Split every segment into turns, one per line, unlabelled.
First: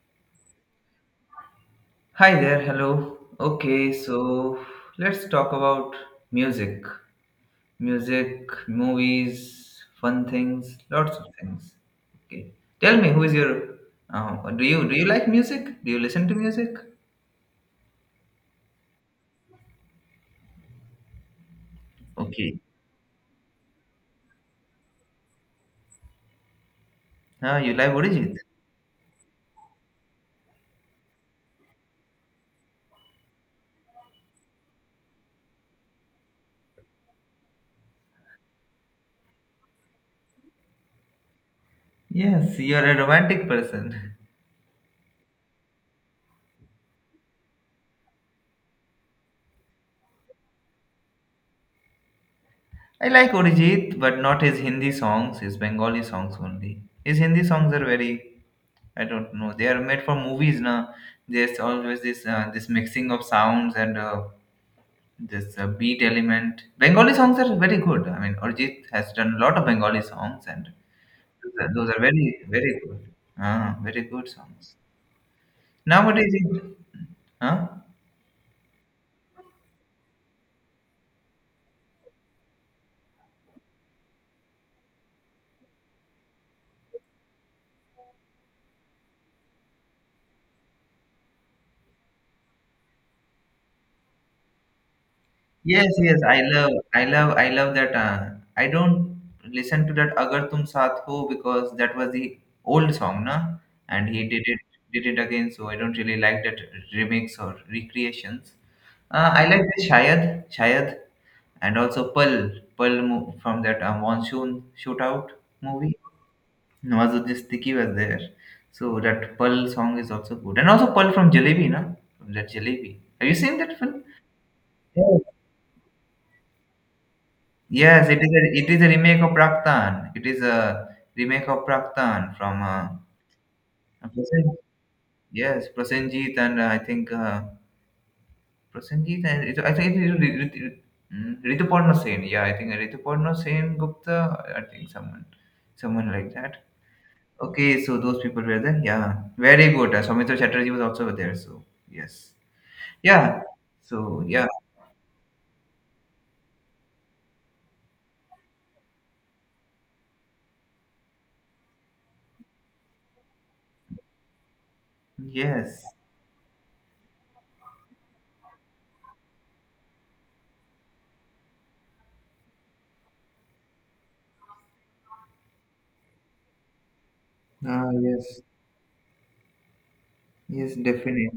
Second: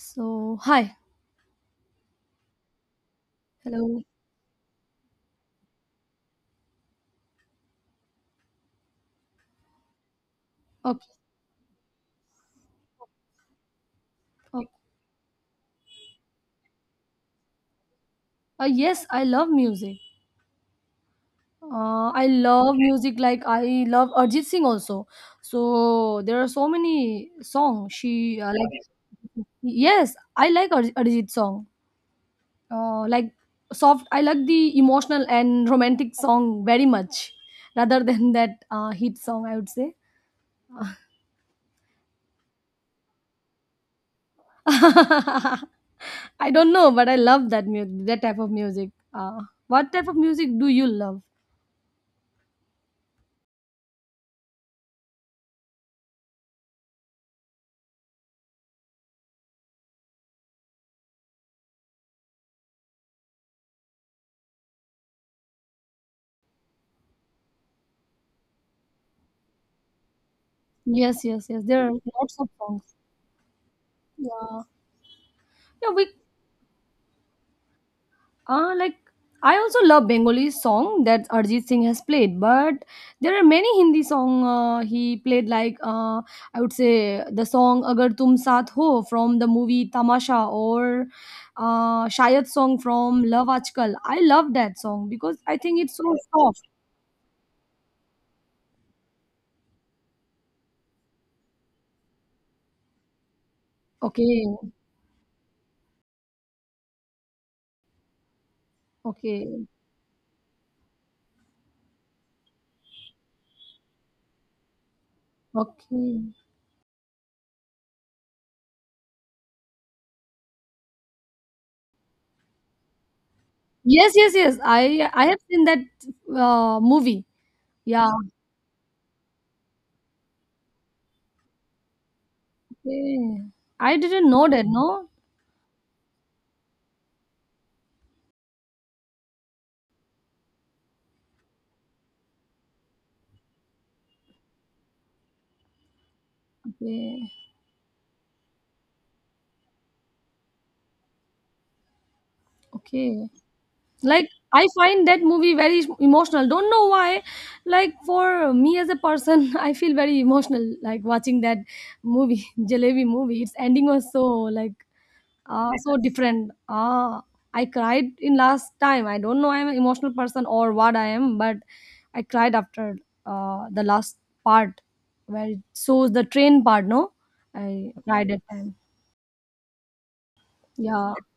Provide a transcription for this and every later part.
So, hi.
Hi there, hello. Okay,
Hello.
so let's talk about music. Music, movies, fun things,
Okay.
lots of things. Okay. Tell me, who is your do
Okay.
you do you like music? Do you listen to music?
Yes, I love music. I
Okay.
love music like I love Arjit Singh also. So there are so many
Ah, you like
songs
Orijit?
she like. Yes, I like Ar Arjit song. Like soft. I like the emotional and romantic song very much, rather than that hit song, I would say.
Yes, you are a romantic person.
I don't know, but I love that that type of music. What type of music do you love?
I like Orijit, but not his Hindi songs, his Bengali songs only. His Hindi songs are very, I don't know, they are made for movies, na. There's always this mixing of sounds, and this a beat element. Bengali songs are very good. I mean, Arjit has done a lot of Bengali songs, and
Yes, yes,
those
yes.
are,
There
those
are
are very,
lots of
very
songs.
good. Ah, very good
Yeah.
songs.
Yeah, we
Nowadays, it, huh?
like I also love Bengali song that Arjit Singh has played, but there are many Hindi song he played like I would say the song Agar Tum Saath Ho from the movie Tamasha, or Shayad song from Love Aajkal. I love that song because I think
Yes,
it's so
yes, I
soft.
love, I love, I love that. I don't listen to that "Agar Tum Saath Ho" because that was the old song, na? And he did
Okay,
it, did it again. So I don't really like that remix or recreations. I like
okay,
the Shayad, and also Pearl, from that Monsoon Shootout movie.
okay.
Nawazuddin Siddiqui was there. So that Pearl song is also good. And also Pearl from Jalebi, na? From that Jalebi. Have you seen that film?
Yes, yes, yes. I
Yes,
I have seen that movie. Yeah.
yes, it is a remake of Praktan. It is a remake of Praktan from
Okay. I didn't know
Prasen,
that, no?
yes, Prasenjit, and I think Prasenjit, and I think it is Rituparna Sen. Yeah, I think Rituparna Sen Gupta. I think someone like that.
Okay.
Okay, so those people were there. Yeah, very good. Soumitra Chatterjee was also there. So yes,
Okay.
yeah. So
Like
yeah,
I find that movie very emotional. Don't know why. Like for me as a person, I feel very emotional like watching that movie, Jalebi movie. Its ending was so like
yes.
so different. Ah, I cried in last time. I don't know I'm an emotional person or what I am, but I cried after the last part where it shows the train part, no?
Ah,
I cried at
yes,
time.
yes,
Yeah.
definitely.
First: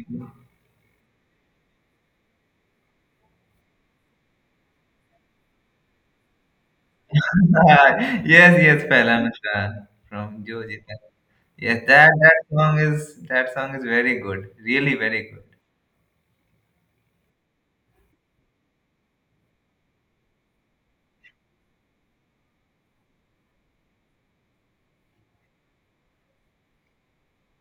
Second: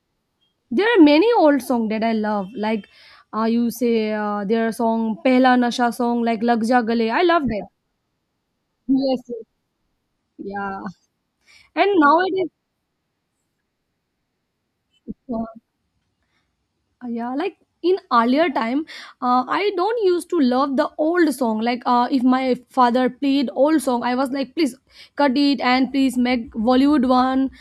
There are many old songs that I love. Like you say, their song Pehla Nasha song, like Lag Ja Gale. I love that.
Yes, yes, Pehla
Yes, yes,
Nusha from
yeah.
Joji. Yes,
And
that
nowadays,
song is very good. Really very good.
uh, yeah, like in earlier time, I don't used to love the old song. Like if my father played old song, I was like, please cut it and please make Bollywood one.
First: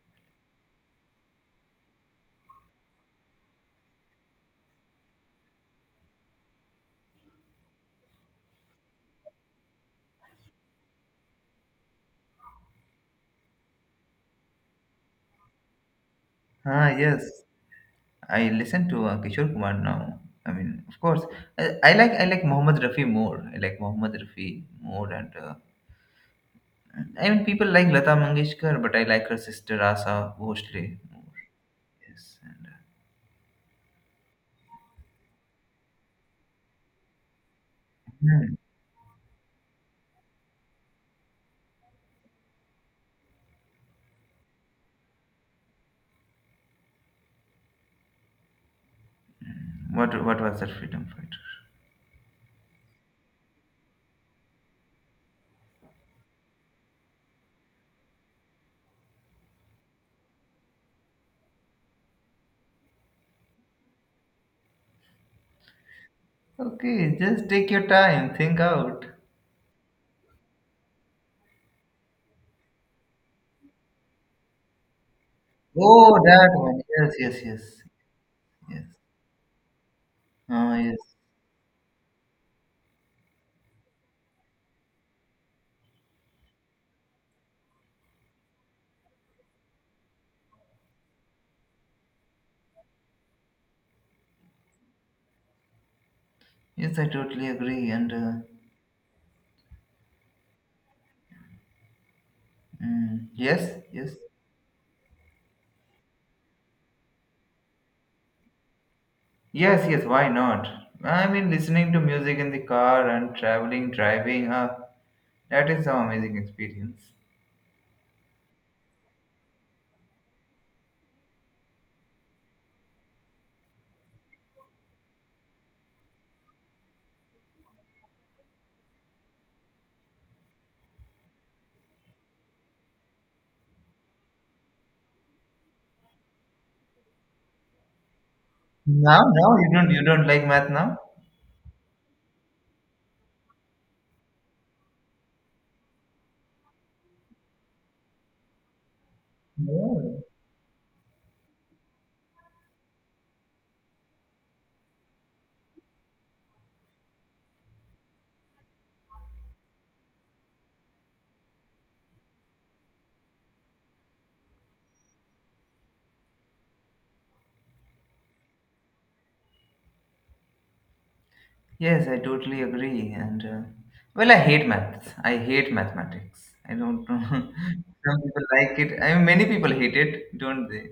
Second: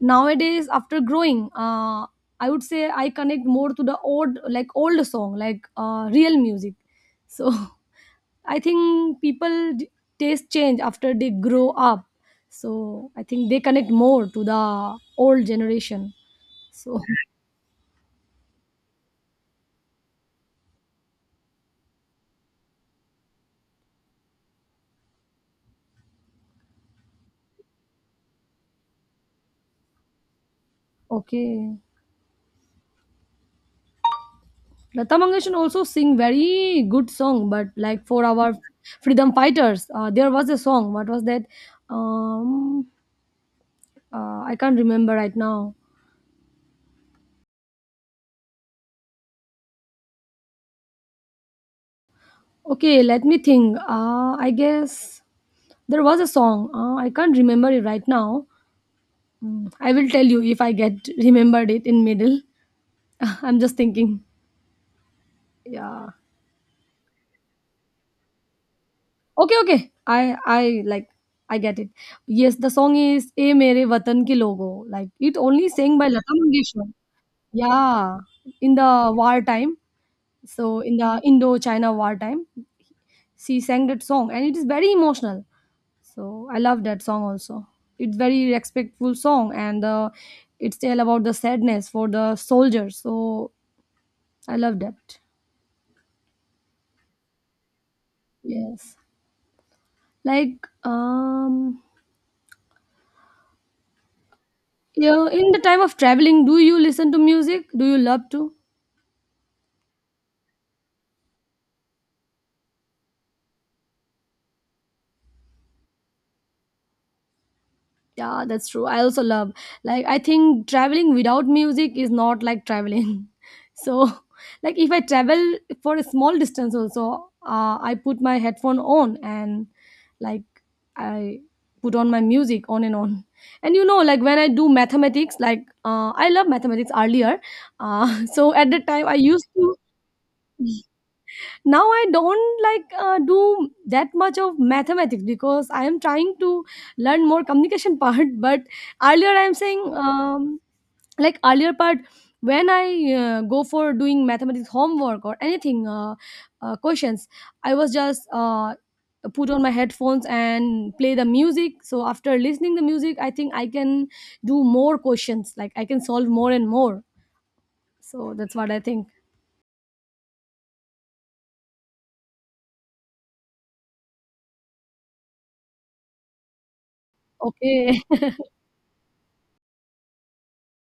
Nowadays, after growing, I would say I connect more to the old, like old song, like real music. So. I think people taste change after they grow up. So I think they connect more to the old generation.
Ah,
So.
yes. I listen to Kishore Kumar now. I mean, of course, I like Mohammed Rafi more. I like Mohammed Rafi more, and I mean, people like Lata Mangeshkar, but I like her sister Asa Bhosle more.
Okay.
Yes. And,
Lata Mangeshkar also sing very good song, but like for our
hmm,
freedom fighters, there was a song. What was that? Um, I can't remember right now.
what was that freedom fighter?
Okay, let me think. I guess there was a song. I can't remember it right now. I will tell you if I get remembered it in middle. I'm just thinking. Yeah.
Okay, just take your time, think out.
Okay, okay. I get it. Yes, the song is "A Mere Watan Ke Logo." Like it only sang by
Oh,
Lata
that one.
Mangeshkar.
Yes, yes, yes,
Yeah, in
yes.
the war time.
Ah,
So in
yes,
the Indo-China war time, she sang that song, and it is very emotional. So I love that song also. It's very respectful song, and it's tell about the sadness for the soldiers. So I love that.
yes. I totally agree. And
Yes, like
yes, yes.
Yeah, in the time of traveling, do you listen to music? Do you love to?
Yes, yes, why not? I mean, listening to music in the car and traveling, driving, huh? That is some amazing experience.
Yeah, that's true. I also love. Like I think traveling without music is not like traveling. So, like if I travel for a small distance also, I put my headphone on and like I put on my music on. And you know, like when I do mathematics, like I love mathematics earlier. So at the time I
Now,
used
now you
to.
don't you don't like math now?
Now I don't like do that much of mathematics because I am trying to learn more communication part, but earlier I am saying
No.
like earlier part when I go for doing mathematics homework or anything questions I was just put on my headphones and play the music, so after listening the music I think I can do more questions, like I can solve more and more. So that's what I think.
Yes, I totally agree. And well, I hate maths. I hate mathematics. I don't know.
Okay.
Some people like it. I mean, many people hate it, don't they?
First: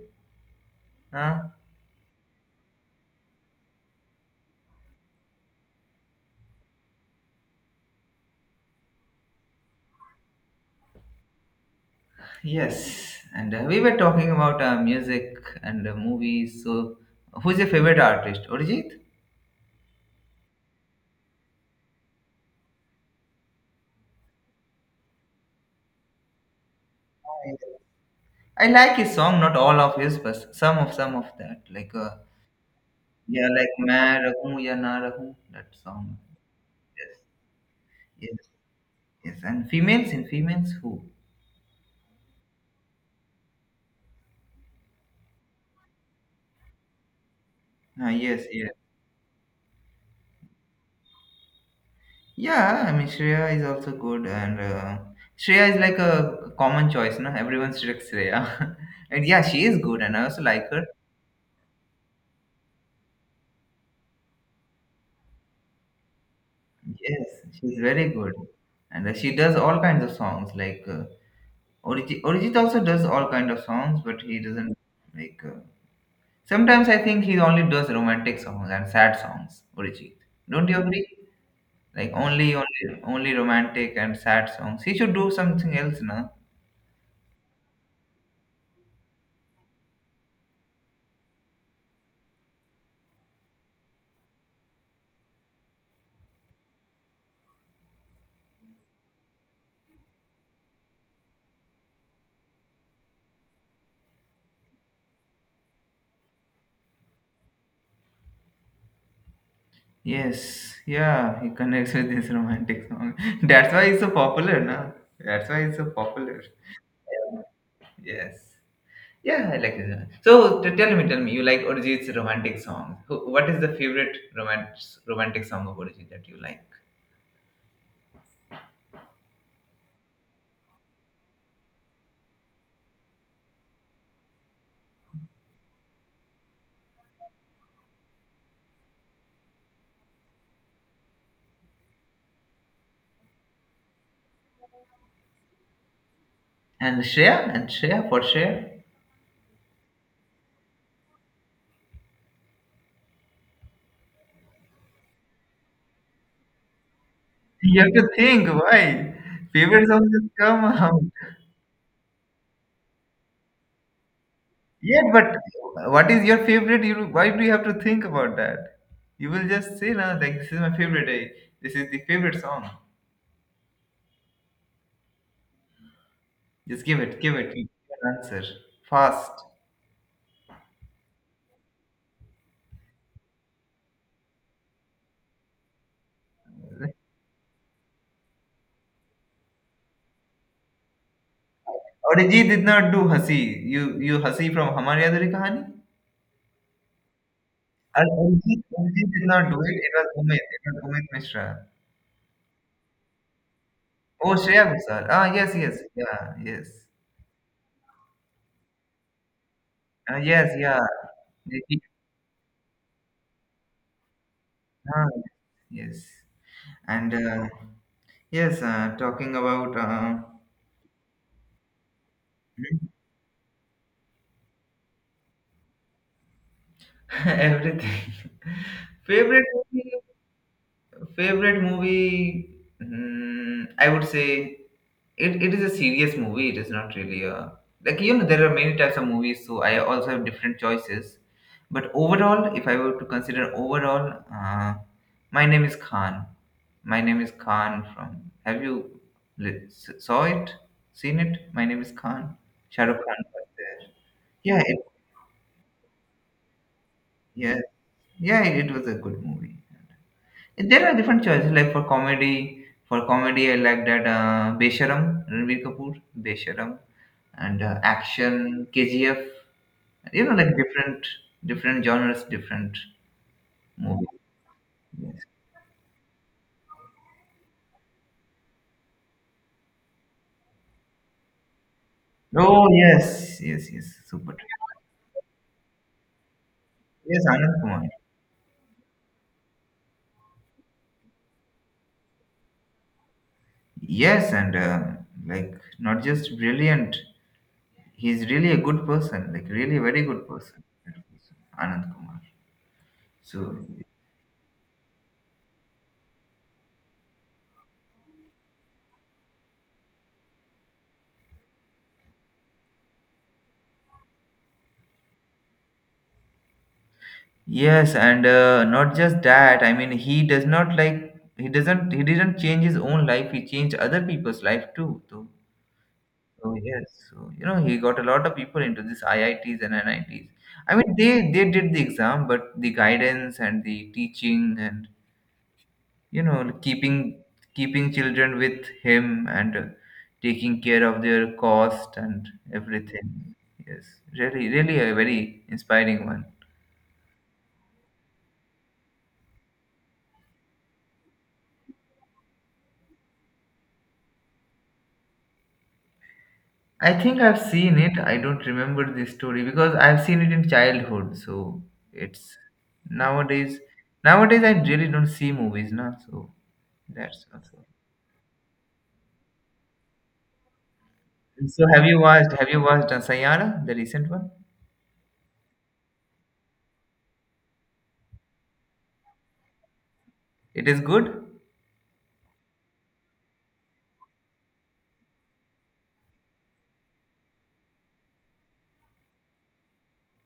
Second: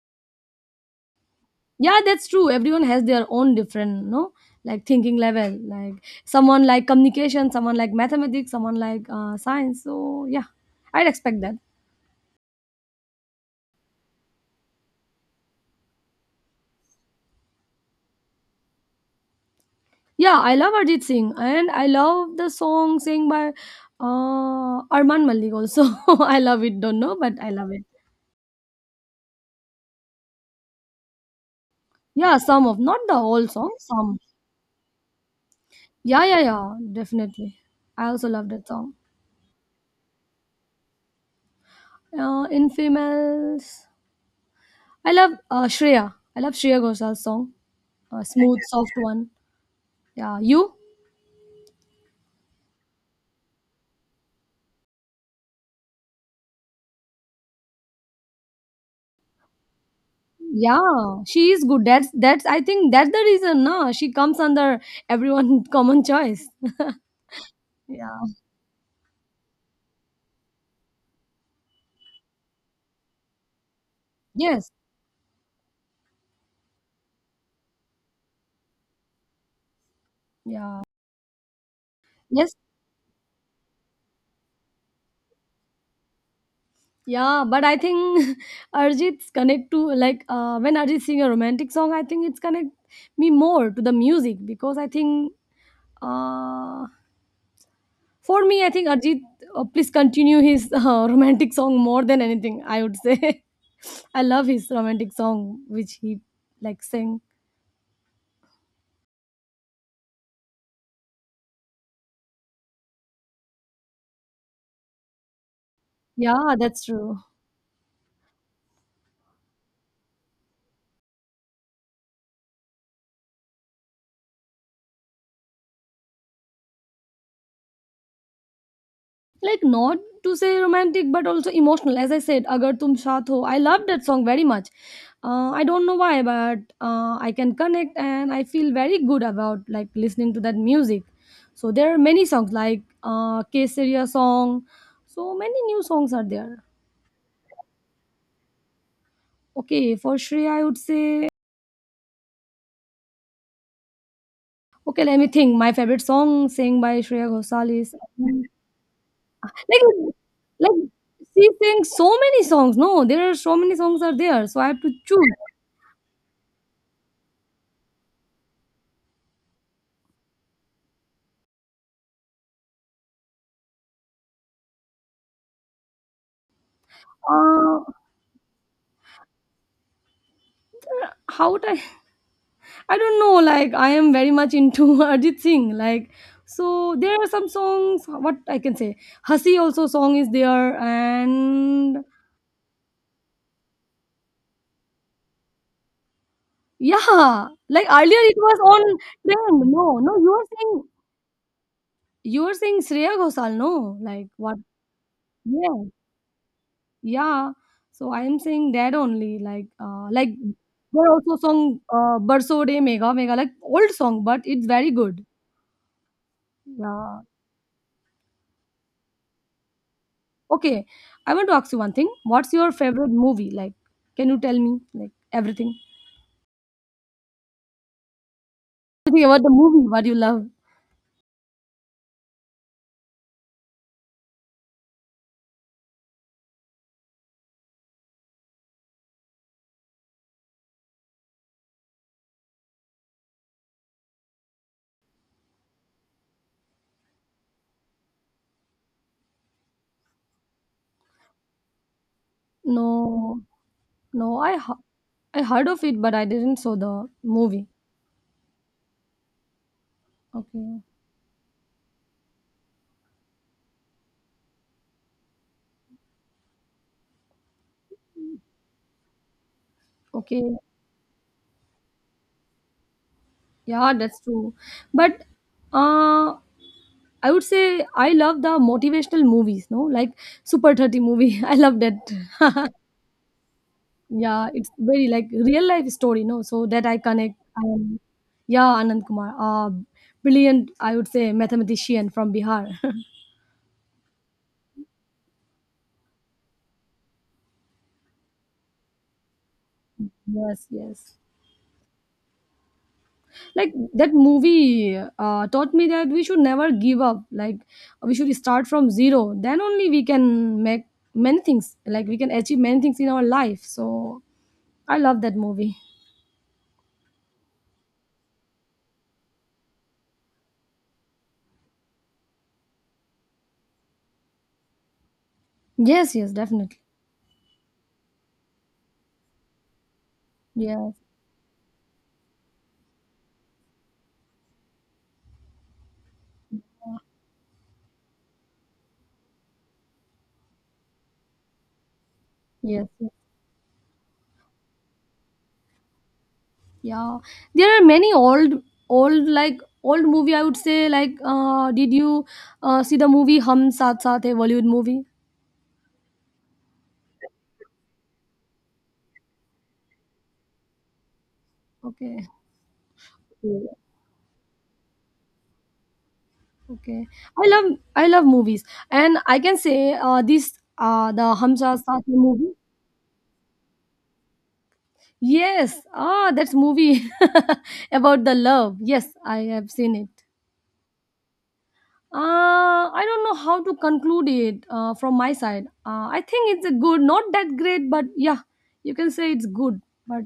Huh?
Yeah, that's true, everyone has their own different, no? Like thinking level, like someone like communication, someone like mathematics, someone like science. So yeah, I'd expect that.
Yes. And we were talking about music and movies. So, who's your favorite artist? Arijit?
Yeah, I love Arjit Singh, and I love the song sing by Arman Malik also. I love it, don't know, but I love it.
I like his song, not all of his, but some of that. Like
Yeah, some of, not the whole
yeah,
song,
like मैं
some.
रहूं ya na रहूं, that song.
Yeah, yeah, yeah,
Yes,
definitely. I also
yes,
love that song.
yes. And females in females who?
In females I love shreya ghoshal's song.
Ah,
A
yes,
smooth
yes.
soft one. Yeah, you?
Yeah, I mean Shreya is also good, and Shreya is like a common choice, no? Everyone selects Shreya, and yeah, she is good, and I also like her.
Yeah, she is good. That's I think that's the reason, no? She comes under everyone common choice.
Yes, she's very
Yeah.
good, and she does all kinds of songs. Like Orijit also does all kind of songs, but he
Yes.
doesn't like. Sometimes I think he only does romantic songs and sad songs, Urijit. Don't you
Yeah.
agree? Like
Yes.
only romantic and sad songs. He should do something else, na?
Yeah, but I think Arjit's connect to like when Arjit sing a romantic song, I think it's connect me more to the music, because I think uh, for me, I think Arjit please continue his romantic song more than anything, I would say. I love his romantic song which he like sing.
Yes, yeah, he connects with his romantic song. That's why he's so popular, na? That's why he's so popular.
Yeah, that's true.
Yeah. Yes. Yeah, I like it. So tell me, you like Urijit's romantic song. What is the favorite romantic song of Urijit that you like?
Like not to say romantic but also emotional, as I said, Agar Tum Sath Ho, I love that song very much. I don't know why, but I can connect and I feel very good about like listening to that music. So there are many songs like Kesariya song. So many new songs are there.
And Shreya, for Shreya.
Okay, for Shreya I would say, okay, let me think, my favorite song sang by Shreya Ghosal
You have
is
to think why
like
favorite songs just come
like
out.
she sings so many songs, no? There are so many songs are there, so I have to
Yeah, but
choose.
what is your favorite? You why do you have to think about that? You will just say, "Nah, like this is my favorite. This is the favorite song." Just give it, give it. Give
Uh,
an answer fast.
how would I don't know, like I am very much into Arjit Singh, like so there are some songs, what I can say, Hasi also song is there. And
Arijit did not do Hasi. You Hasi from Hamari Adhuri Kahani.
yeah, like
Ar-
earlier it was
Arijit,
on
Arijit did not do
trend.
it. It
No,
was
no, you
Umid.
are
It was
saying,
Umid Mishra.
you are saying Shreya Ghoshal, no? Like
Oh,
what.
Shreya Ghosal. Ah, yes, yes,
Yeah,
yeah, yes.
yeah, so I am saying that only,
Ah,
like
yes, yeah.
there are also
They
song,
did-
Barso De Mega Mega, like old song, but it's very
ah,
good.
yes. And
Yeah.
yes, talking about
Okay, I want to ask you one thing. What's your favorite movie? Like, can you tell me like everything?
everything.
Everything about
Favorite
the movie,
movie
what you love?
Favorite movie? Hmm, I would say it is a serious movie. It is not really a, like, there are many types of movies, so I also have different choices. But overall, if I were to consider overall, my name is Khan. My name is Khan from. Have you saw it? Seen it? My name is Khan. Shah Rukh Khan
No,
was there.
no, I
Yeah,
h- I heard of it, but I didn't saw the
yeah,
movie.
yeah. It was a good movie.
Okay,
There are different choices, like for comedy. For comedy, I like that Besharam, Ranbir Kapoor, Besharam, and action, KGF. Like
okay,
different genres, different
yeah,
movies.
that's true.
Yes.
But uh, I would say I love the motivational movies. No, like Super 30 movie. I love that.
Oh, yes, yes, yes, super.
Yeah, it's very like real life story, no? So that I
Yes,
connect.
Anand Kumar.
Yeah, Anand Kumar, brilliant, I would say, mathematician from Bihar.
Yes, and like not just brilliant. He's really a good person, like really very good person.
Yes, yes.
Anand Kumar. So
Like that movie taught me that we should never give up. Like we should start from zero, then only we can make many things. Like we can achieve many things in our life. So I love that movie.
yes, and not just that. I mean, he does not like he doesn't he didn't change his own life. He changed other people's life too. So,
Yes, yes,
so
definitely.
yes, so you know he got a lot of people into this IITs and NITs. I Ts. I mean,
Yes,
they did the exam, but the guidance and the teaching and you know keeping children with him and taking care of their cost and
yes.
everything.
Yes.
Yes, really, really a very inspiring one.
Yeah, there are many old movie, I would say. Like, did you see the movie Hum Saath Saath Hai Bollywood movie?
I think I've seen it. I don't remember this story because I've seen it in childhood. So
Okay.
it's nowadays.
Yeah.
Nowadays, I really don't see movies now. So
Okay,
that's
I
also.
love I love movies, and I can say this the
So
Hum
So
Saath
have you
Saath Hai
watched? Have
movie.
you watched uh, Sayara, the recent one?
Yes, ah, that's movie about the love. Yes, I have seen it.
It is good.
I don't know how to conclude it from my side. I think it's a good, not that great, but yeah, you can say it's good. But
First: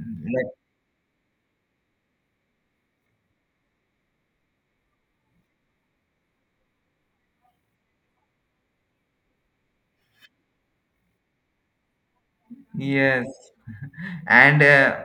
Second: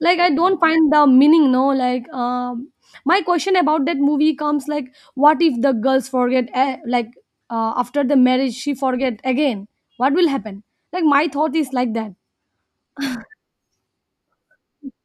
like I
Like,
don't find the meaning, no? Like my question about that movie comes, like what if the girls forget, eh? Like after the marriage she forget again, what will happen? Like my thought is like that.
yes, and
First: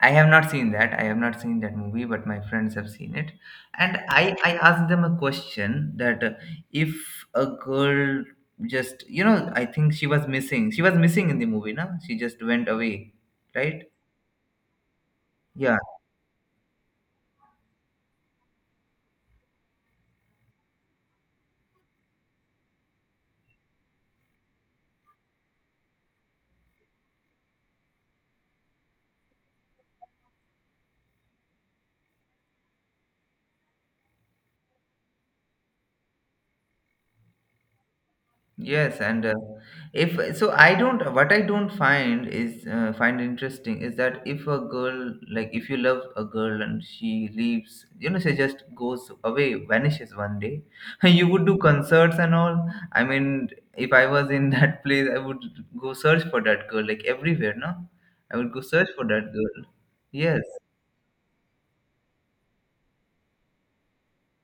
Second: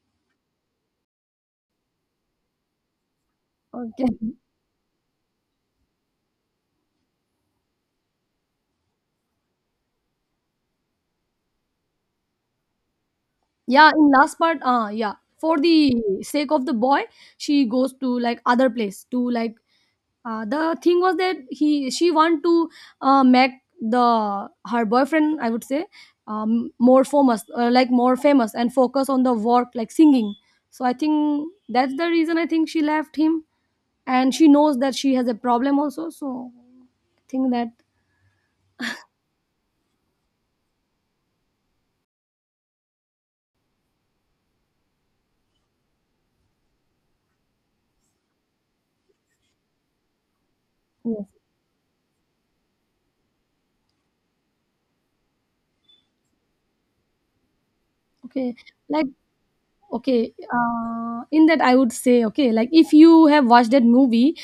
I have not seen that. I have not seen that movie, but my friends have seen it. And I,
Okay,
I asked them a question that if a girl just, I think she was missing. She was missing in the movie, no? She just went away, right?
yeah, in last part yeah, for the sake of the boy she goes to like other place to like. The thing was that he she want to make the her boyfriend, I would say, more famous, like more famous and focus on the work, like singing. So I think that's the reason I think she left him, and she knows that she has a problem also, so I think that.
Yes, and if so, I don't. What I don't find is find interesting is that if a girl, like if you love a girl and she leaves, she just goes away, vanishes one day.
Yes.
You would do concerts and all. I mean, if I was in that place, I would go search for that girl, like everywhere. No, I would
okay
go search for
like
that girl.
okay
Yes.
in that I would say okay, like if you have watched that movie,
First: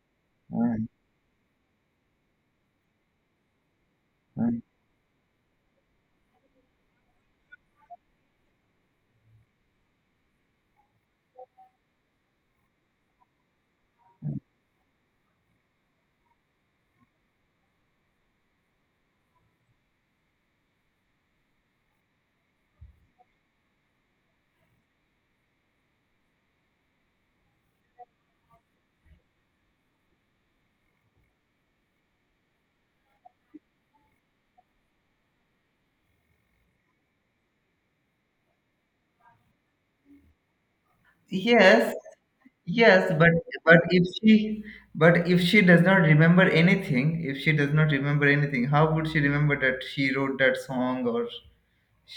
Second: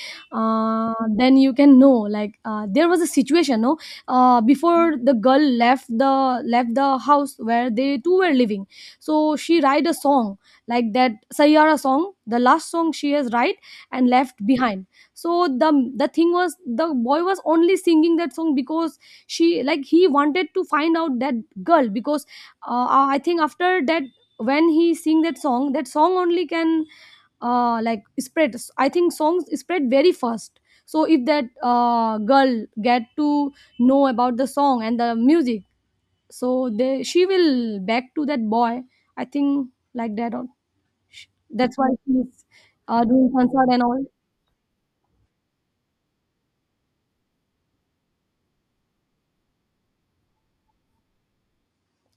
Mm,
then you can know like there was a situation, no?
mm.
Before the girl left the house where they two were living, so she write a song like that, Sayara song, the last song she has write, and left behind. So the thing was the boy was only singing that song because she like he wanted to find out that girl because I think after that, when he sing that song, that song only can like spread. I think songs spread very fast, so if that girl get to know about the song and the music, so they she will back to that boy. I think like that, or that's why
Yes,
she's
yes,
doing concert
but
and all.
if she but if she does not remember anything, how would she remember that she wrote that song or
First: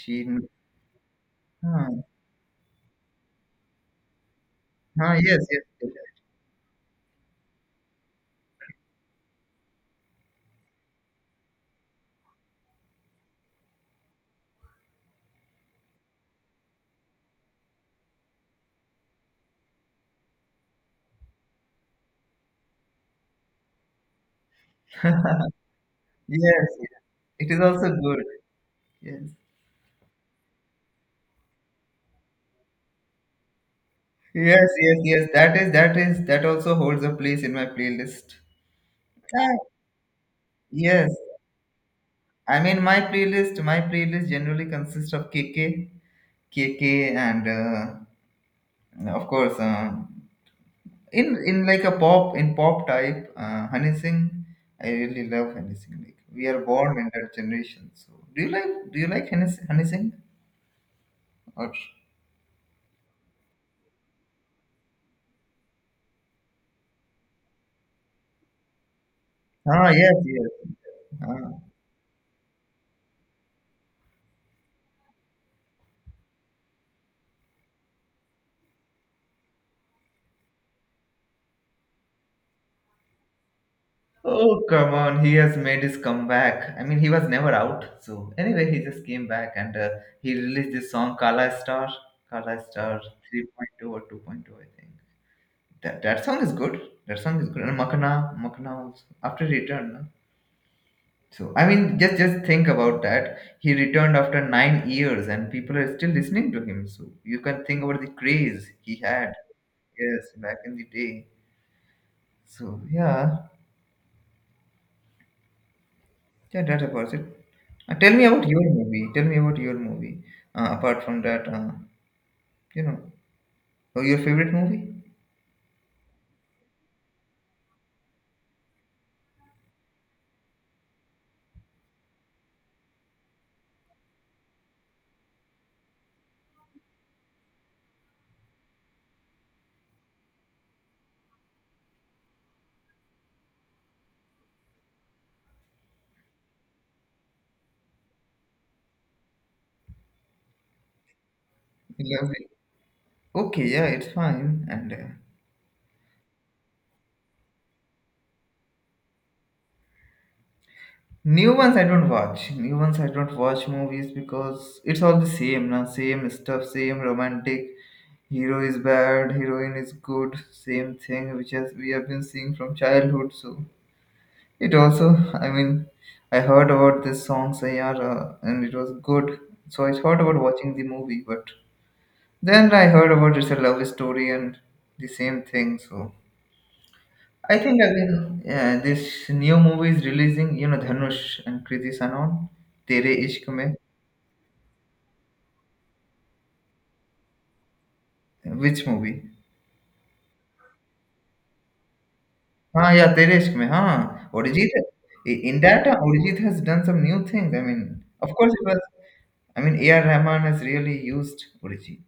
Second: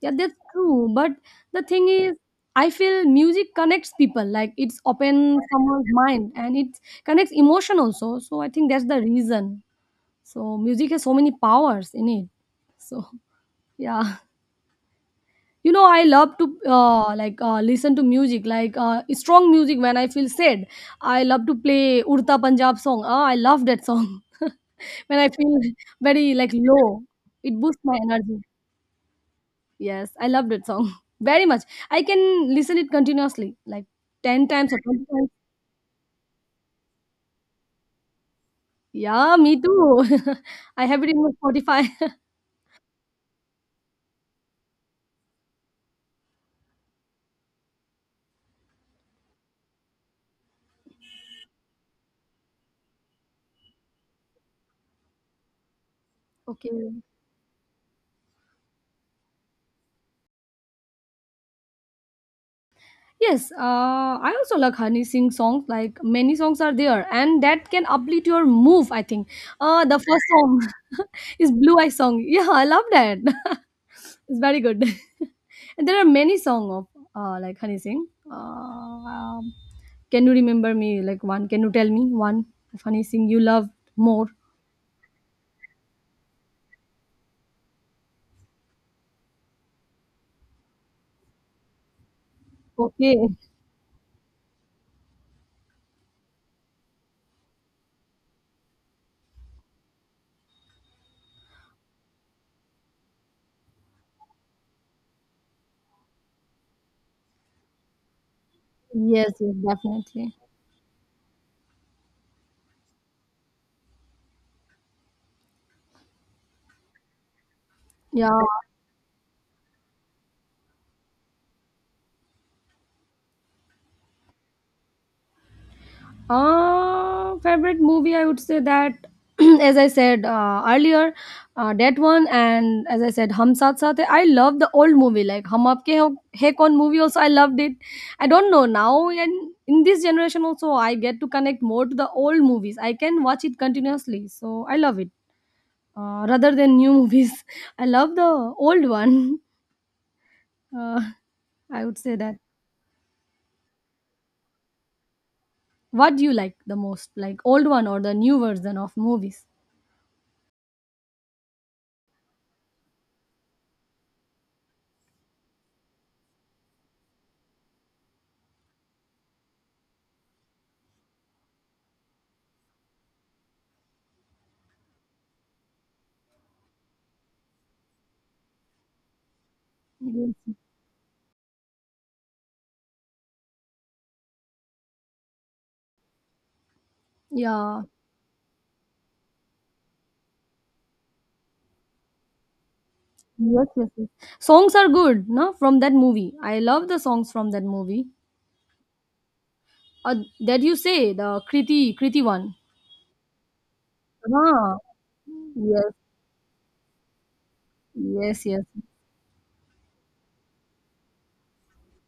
Yeah, that's true, but the thing
Huh.
is I feel music connects people, like it's
Huh,
open
yes, yes,
someone's
yes,
mind and it connects emotion also, so I think that's the reason. So music has so many powers in it. So yeah, I love to like listen to music like strong music when I feel sad. I love to play Urta Punjab song. Ah, I love that song when I feel very like
yes, yes.
low.
It is
It boosts
also
my
good.
energy.
Yes,
Yes, I love that song very much. I can listen it continuously like ten
yes,
times or
yes,
20
yes.
times.
That also holds a place in my playlist.
Yeah,
Ah,
me too. I have it
yes,
in my Spotify.
I mean my playlist. My playlist generally consists of KK, and of course. In like a pop in pop type Honey Singh. I really love Honey Singh. Like we are born
Okay.
in that generation. So do you like Honey Singh? Or,
Yes, I also like Honey Singh songs. Like many songs are there, and that can uplift your move, I think.
ah,
The
yes,
first
yes.
song
Ah.
is Blue Eye song. Yeah, I love that. It's very good. And there are many songs of like Honey Singh. Uh, um, can you remember me? Like one? Can you tell me one of Honey Singh you love more?
Oh, come on, he has made his comeback. I mean, he was never out. So anyway, he just came back and he released this song Kala Star, Kala Star
Okay.
3.2 or 2.2, I think. That song is good. That song is good. And Makana also. After he returned, no? So I mean, just think about that. He returned after 9 years, and people are still listening to him. So you can think about the craze he
Yes,
had.
yes,
Yes,
definitely.
back in the day. So yeah, yeah, that about it. Uh, tell me
Yeah.
about your movie. Tell me about your movie. Apart from that, you know, oh, your favorite movie.
Favorite movie, I would say that, as I said earlier, that one, and as I said, Hum Saath Saath Hai. I love the old movie, like Hum Aapke Ho- Hai Kaun movie. Also, I loved it. I don't know now, and in this generation also, I get to connect more to the old movies. I can watch it continuously, so I love it. Rather than new movies, I love the old one. Uh, I would say that.
Lovely. Okay, yeah, it's fine. And
What do you like the most, like old one or the new version of movies?
new ones I don't watch. New ones I don't watch movies because it's all the same now. Same stuff, same romantic hero is bad, heroine is good, same thing which has we have been seeing from childhood. So it also, I mean, I heard about this song Sayara and it was good. So I thought
Yes.
about watching the movie, but then I heard about it's a love story and the same thing. So I think
Yeah.
I will. Yeah, this new movie is releasing. You know, Dhanush and Kriti Sanon, Tere Ishq
Yes,
Mein.
yes, yes. Songs are good, no? From that movie. I love the songs from that movie.
Which movie?
That you say, the Kriti one.
हाँ, yeah, Tereshk में, हाँ, Arijit
Ah,
in that,
yes,
Arijit has done some new things, I mean, of
yes,
course it
yes.
was, I mean, A.R. Rahman has really used Arijit,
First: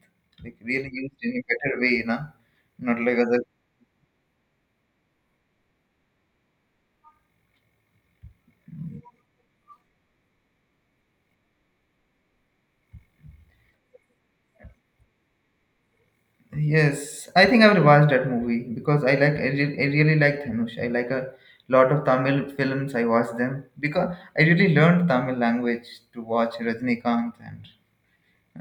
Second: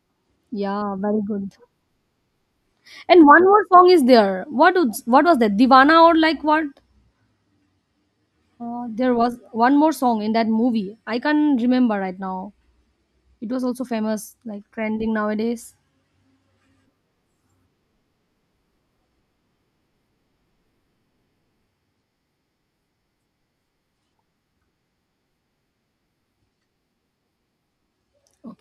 like really
Yeah,
used
very
in a
good.
better way, na? Not like
And
other.
one more song is there. What was that? Divana or like what? There was one more song in that movie. I can't remember right now. It was also famous, like trending nowadays.
Yes, I think I will watch that movie because I like, I really like Dhanush. I like a lot of Tamil films. I watch them because I really learned Tamil language to watch Rajnikant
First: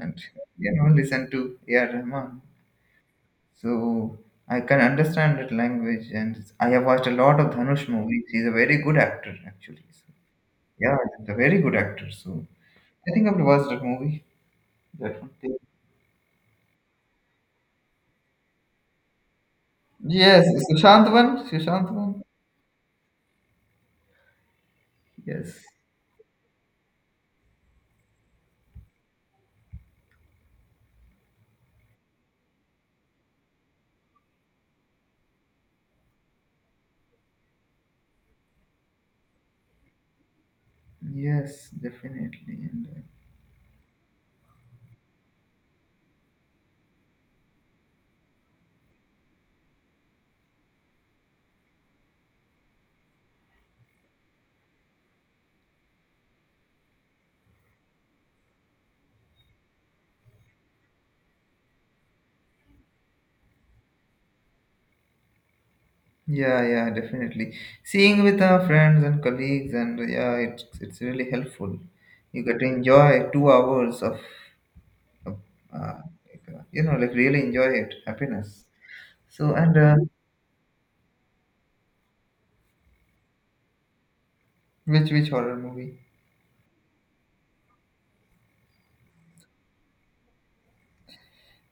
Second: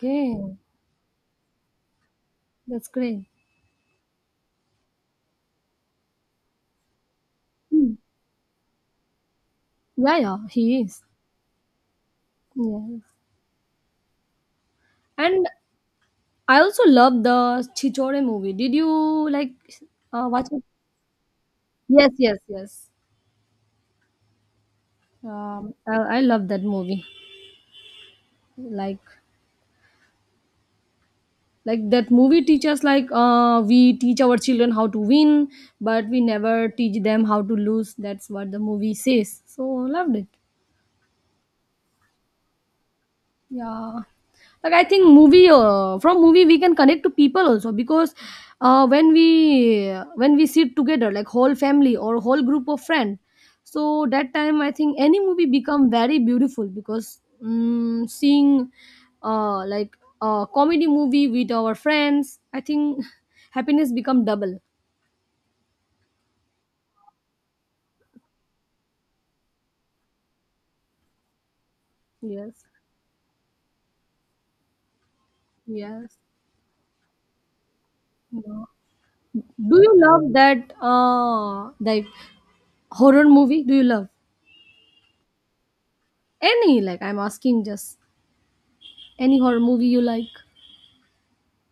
and, you know, listen to A.R. Rahman.
that's great.
So I can understand that language, and I have watched a lot of Dhanush
Hmm.
movies. He's a very good actor, actually. So,
Yeah, yeah, he
yeah,
is.
he's a very good actor. So
Yeah.
I think I have watched that movie. That one.
And I also love the Chichore movie. Did you like
Yes,
watch it?
Sushant one. Sushant
Yes,
one.
yes, yes.
Yes.
I love that movie. Like, like that movie teaches like we teach our children how to win, but we never teach them how to lose. That's what the movie says. So loved it.
Yes, definitely.
Yeah. Like I think movie from movie we can connect to people also because when we sit together like whole family or whole group of friend, so that time I think any movie become very beautiful because seeing like a comedy movie with our friends, I think happiness become double.
Yeah, yeah, definitely. Seeing with our friends and colleagues, and yeah, it's really helpful. You get to
Yes,
enjoy 2 hours of, of uh,
yes,
really enjoy it, happiness.
yeah.
So
Do
and
you love that like horror movie? Do you love
Which horror movie?
any like I'm asking just any horror movie you like?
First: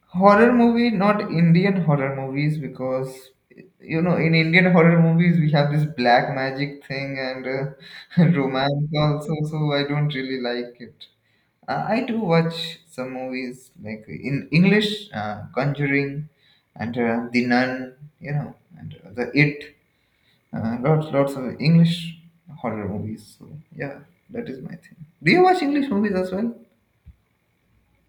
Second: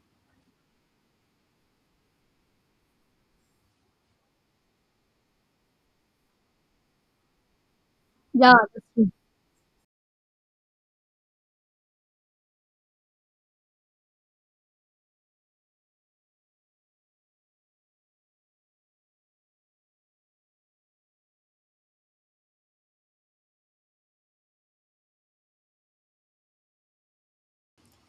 Horror movie, not Indian horror movies, because you know in Indian horror movies we have this black magic thing and
Yeah, that's
romance
true.
also, so I don't really like it. I do watch some movies like in English, Conjuring, and The Nun, you know, and the It. Lots of English horror movies. So yeah, that is my thing. Do you watch English movies as well?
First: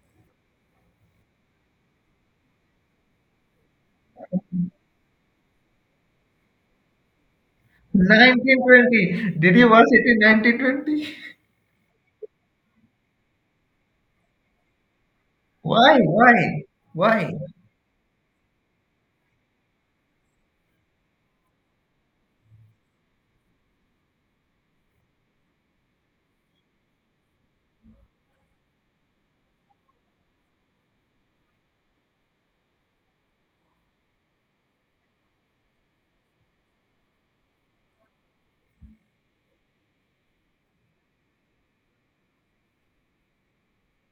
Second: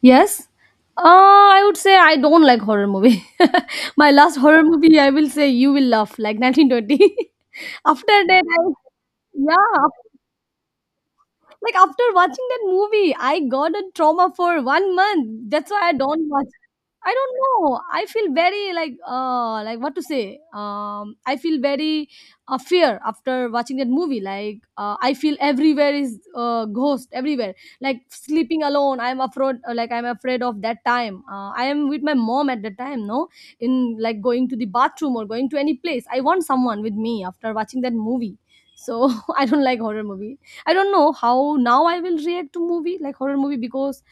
Yes? I would say I don't like horror movie. My last horror movie, I will say you will laugh, like 1920. After that,
1920. Did you
yeah.
watch it in 1920?
Like after watching that movie, I got a trauma for one month. That's why I
Why?
don't watch.
Why?
I
Why?
don't know. I feel very like what to say. I feel very fear after watching that movie. Like I feel everywhere is ghost everywhere. Like sleeping alone, I'm afraid. Like I'm afraid of that time. I am with my mom at the time, no, in like going to the bathroom or going to any place. I want someone with me after watching that movie. So I don't like horror movies. I don't know how now I will react to movie like horror movie because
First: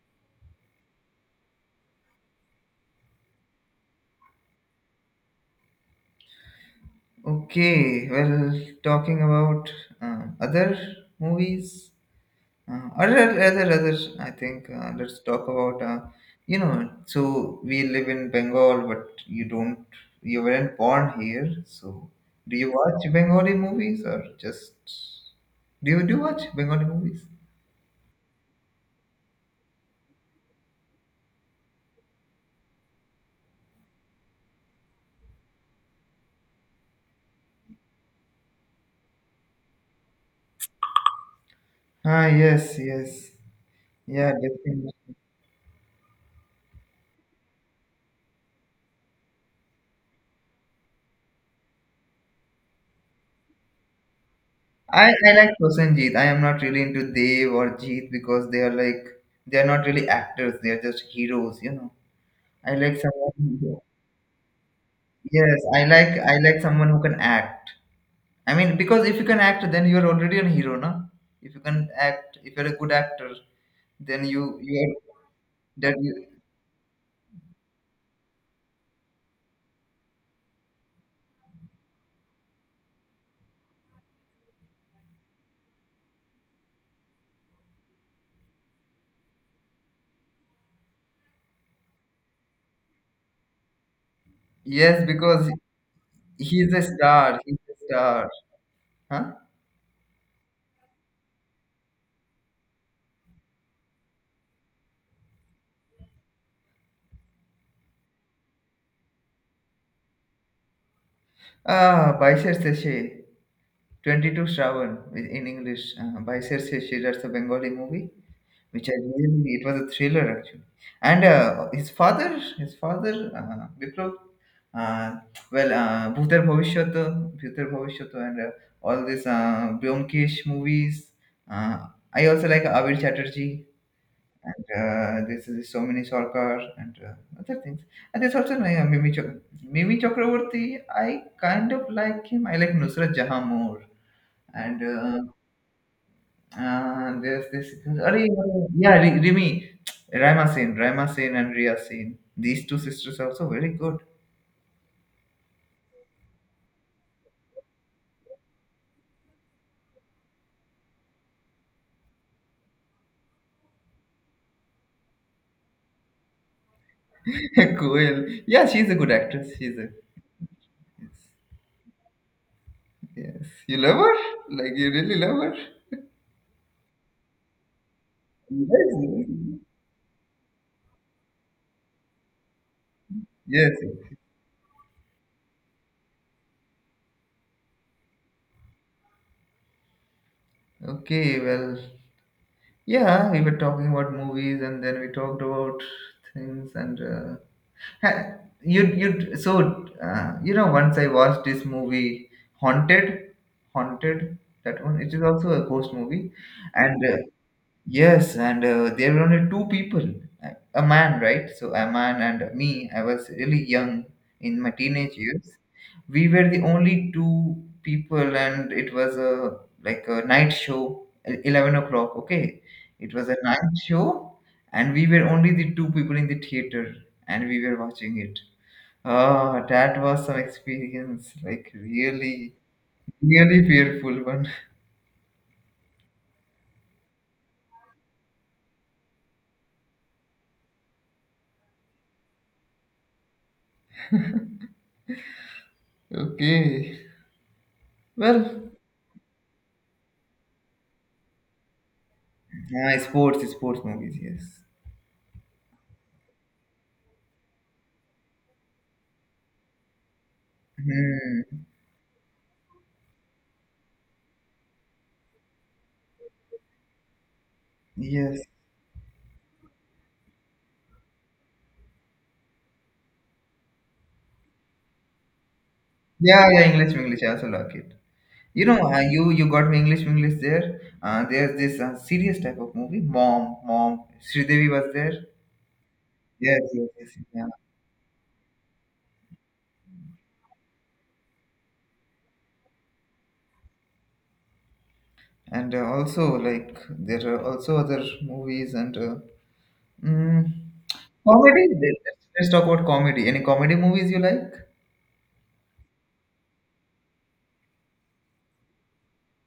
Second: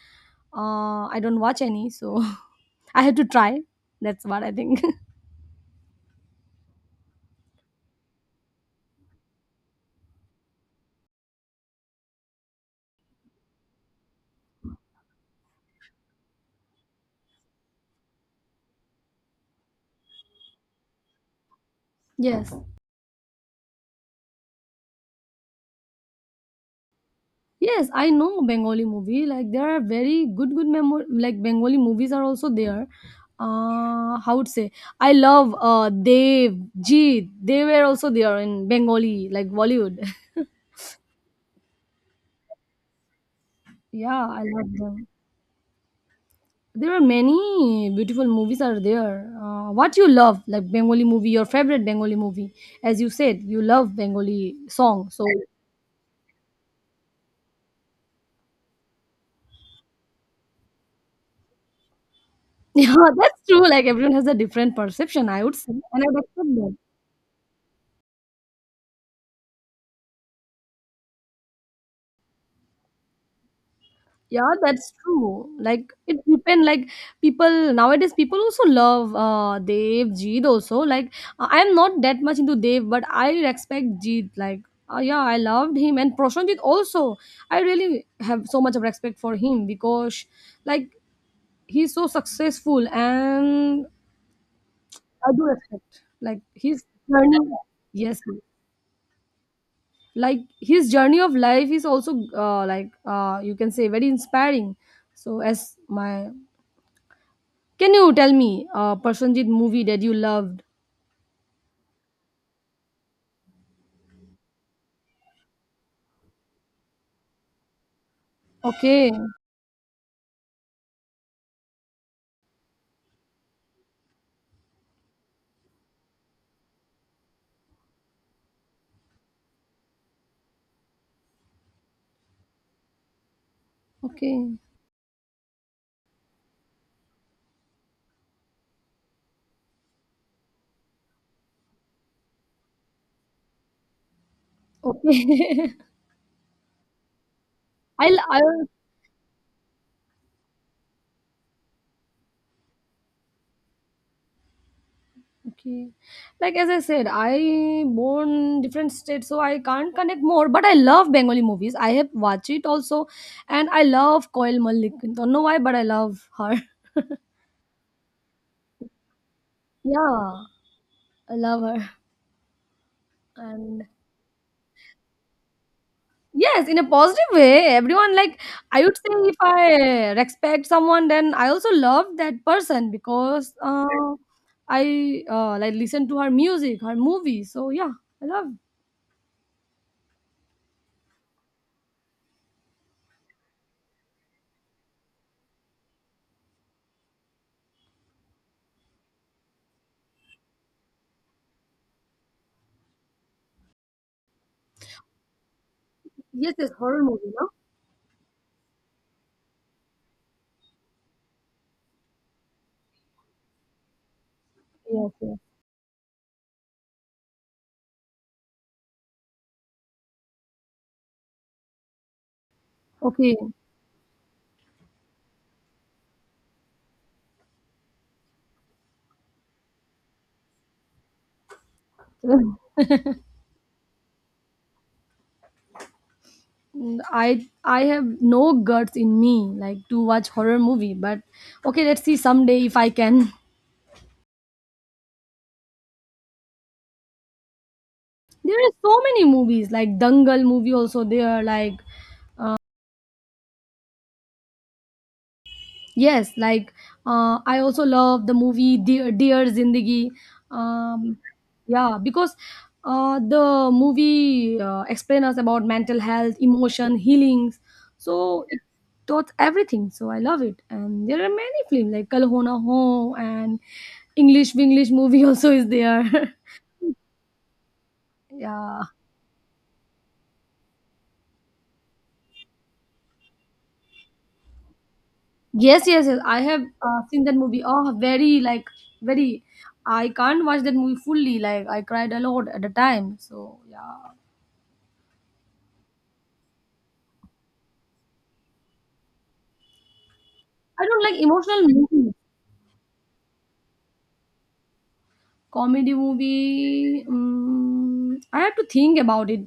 I don't watch any, so I had to try. That's what I think.
Okay. Well, talking about other movies, other. I think Let's talk about you know. So we live in Bengal, but you don't. You weren't born here, so
Yes,
do you watch Bengali movies or just do you watch Bengali movies?
yes, I know Bengali movie. Like there are very good, good memory. Like Bengali movies are also there. How would say? I love Dev, Jeet. They were also there in Bengali, like Bollywood.
Ah, yes, yes.
Yeah,
Yeah,
I love
definitely.
them. There are many beautiful movies are there. What you love, like Bengali movie, your favorite Bengali movie, as you said, you love Bengali song.
I,
So
I like Prosenjit. I am not really into Dev or Jeet because they are not really actors. They are just heroes. You know. I
yeah,
like
that's true.
someone.
Like everyone has a different perception, I would
Yes,
say, and I would
I
accept
like
that.
someone who can act. I mean, because if you can act, then you are already a hero, no? If you can act, if you're a good actor, then you
Yeah,
you are
that's true. Like
that you,
it depend. Like people nowadays, people also love Dev Jeet also. Like I am not that much into Dev, but I respect Jeet. Like yeah, I loved him and Prashanjit also. I really have so much of respect for him because like he's so successful, and
yes,
I do
because
respect like
he's a
his journey.
star. He's a
Yes,
star. Huh?
like his journey of life is also like you can say very inspiring, so as my can you tell me a Prasenjit movie that you loved?
Ah, Baisar Seshe, 22 Shravan in English. Baisar Seshe, that's a Bengali movie, which I
Okay,
really, it was a thriller actually. And his father, Biplav, uh, Bhutar Bhavishyato, and all these Byomkesh movies. Uh, I also like Abir Chatterjee.
okay,
And this is so many Sarkar and other things. And there's also Mimi, Chak- Mimi Chakraborty. I kind of like him. I like Nusrat Jahan more and
okay.
there's this.
I'll, I'll,
Rimi, Raima Sen and Riya Sen. These two sisters are also very good.
okay. Like as I said, I born different states, so I can't connect more. But I love Bengali movies. I have watched it also, and I love Koil Malik. Don't know why, but I love her.
Cool. Yeah, she's a good actress. She's a,
Yeah, I love her.
yes. You
And
love her? Like you really love her?
yes, in a positive way. Everyone like I would say
Yes.
if I respect someone, then I also love that person because
Yes.
I like listen to her music, her movie. So yeah, I love.
Okay. Well, yeah. We were talking about movies, and then we talked about things, and Ha- you you so you know, once I watched this movie Haunted, Haunted that one. It is also a ghost movie,
Yes, yes,
and
horror movie, no?
yes, and there were only two people, a man, right? So a man and me. I was really young in my
Yes,
teenage
yes.
years. We were the only two people, and it was a like a night show, 11 o'clock. Okay, it was a
Okay.
night show, and we were only the two people in the theater, and we were watching it. Ah, that was some experience, like really, really fearful one.
Mm, I have no guts in me like to watch horror movie, but okay, let's see someday if I can.
Okay,
There
well.
are so many movies like Dangal movie also there like
Ah, sports movies, yes.
yes, like I also love the movie Dear Zindagi. Um,
Hmm.
yeah, because the movie explain us about mental health, emotion, healings.
Yes.
So it taught everything. So I love it. And there are many films like Kal Ho Na Ho and English English movie also is there.
Yeah, yeah, English English. I also like it. You know,
Yeah.
you got me English English there. There's this serious type of movie. Mom. Sridevi was there.
Yes, yes, yes. I
Yes,
have
yes, yes.
seen that
Yeah.
movie. Oh, very like very. I can't watch that movie fully. Like I cried a lot at the time. So yeah,
And also like there are also other movies and mm,
I don't like emotional
comedy.
movie.
Let's talk about comedy. Any comedy movies you like?
Comedy movie. I have to think about it.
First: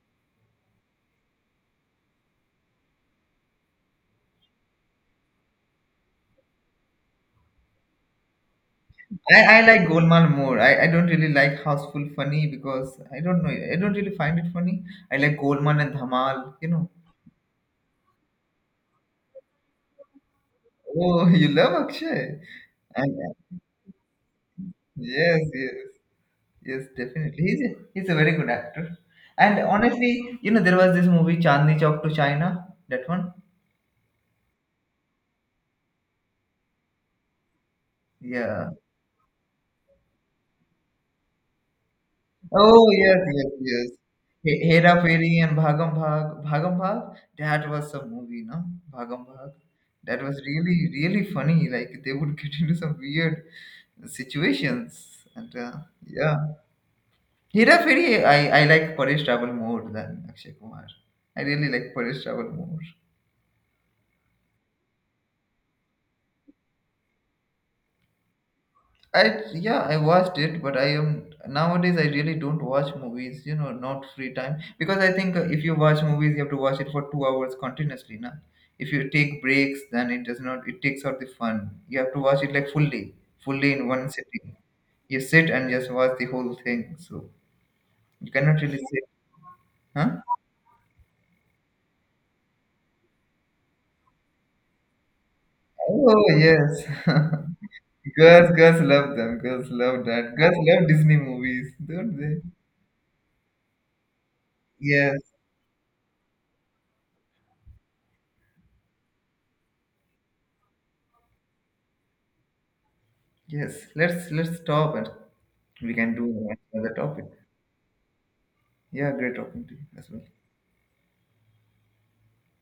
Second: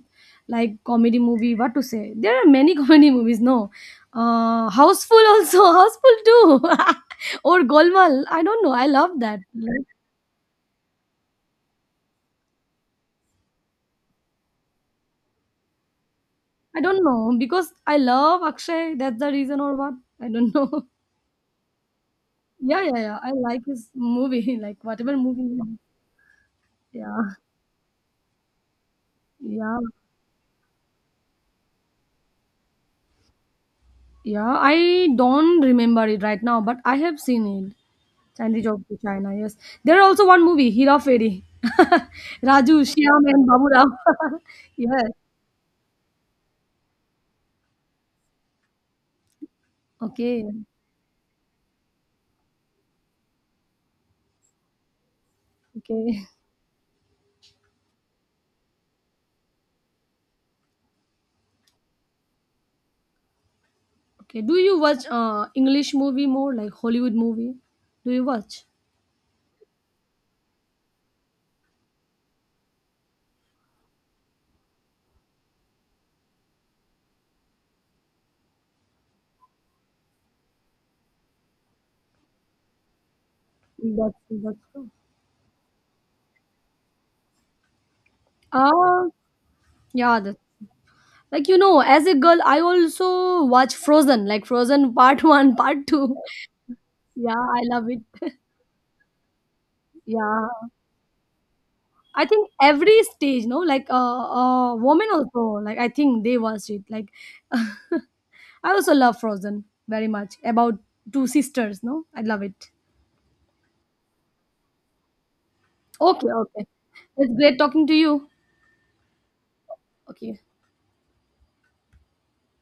Like comedy movie, what to say? There are many comedy movies. No, Houseful also. Houseful too. Or Golmaal. I don't know. I love that.
I like
Like,
Golmaal more. I don't really like Houseful Funny because I don't know. I don't really find it funny. I like Golmaal and Dhamal, you
I
know.
don't know because I love Akshay. That's the reason or what? I don't know.
Oh, you love Akshay.
Yeah, yeah,
And
yeah. I like his movie, like whatever
Yes,
movie.
yes, yes,
Yeah,
definitely. He's a very good actor. And
yeah,
honestly, you know, there was this movie Chandni Chowk to China, that one.
yeah. I don't remember it right now, but I have seen it. Chandy
Yeah.
Job to China, yes. There are also one movie, Hira Fairy. Raju,
Oh yes,
Shyam, and
yes,
Baburao.
yes. Hera
Yes.
Fairy and Bhagam Bhag. Bhagam Bhag. That was some movie, no? Bhagam Bhag. That was
Okay,
really, really funny. Like they would get into some weird situations, and
okay,
yeah. Hera Fairy. I like Paresh Travel more than Akshay Kumar. I really like Paresh Travel more.
okay. Do you watch English movie more, like Hollywood movie? Do you watch?
I Yeah, I watched it, but I am nowadays I really don't watch movies. You know, not free time because I think if you watch movies, you have to watch it for 2 hours continuously. Na, if you take breaks, then it does not. It takes out the fun. You have to watch it like fully, fully in one sitting.
That's true.
You sit and just watch the whole thing. So you cannot really
Uh,
sit, huh?
yeah, that's like you know, as a girl I also watch Frozen, like Frozen part 1 part 2.
Oh yes,
Yeah, I love it.
girls love them. Girls love that.
Yeah,
Girls love Disney movies, don't
I
they?
think every stage, no, like a woman
Yes,
also, like I think they watched it like I also love Frozen very much. About two sisters, no? I love it.
yes. Let's stop it. We can
Okay,
do
okay,
another topic.
it's great talking to you.
Yeah, great talking to you as well.
Okay.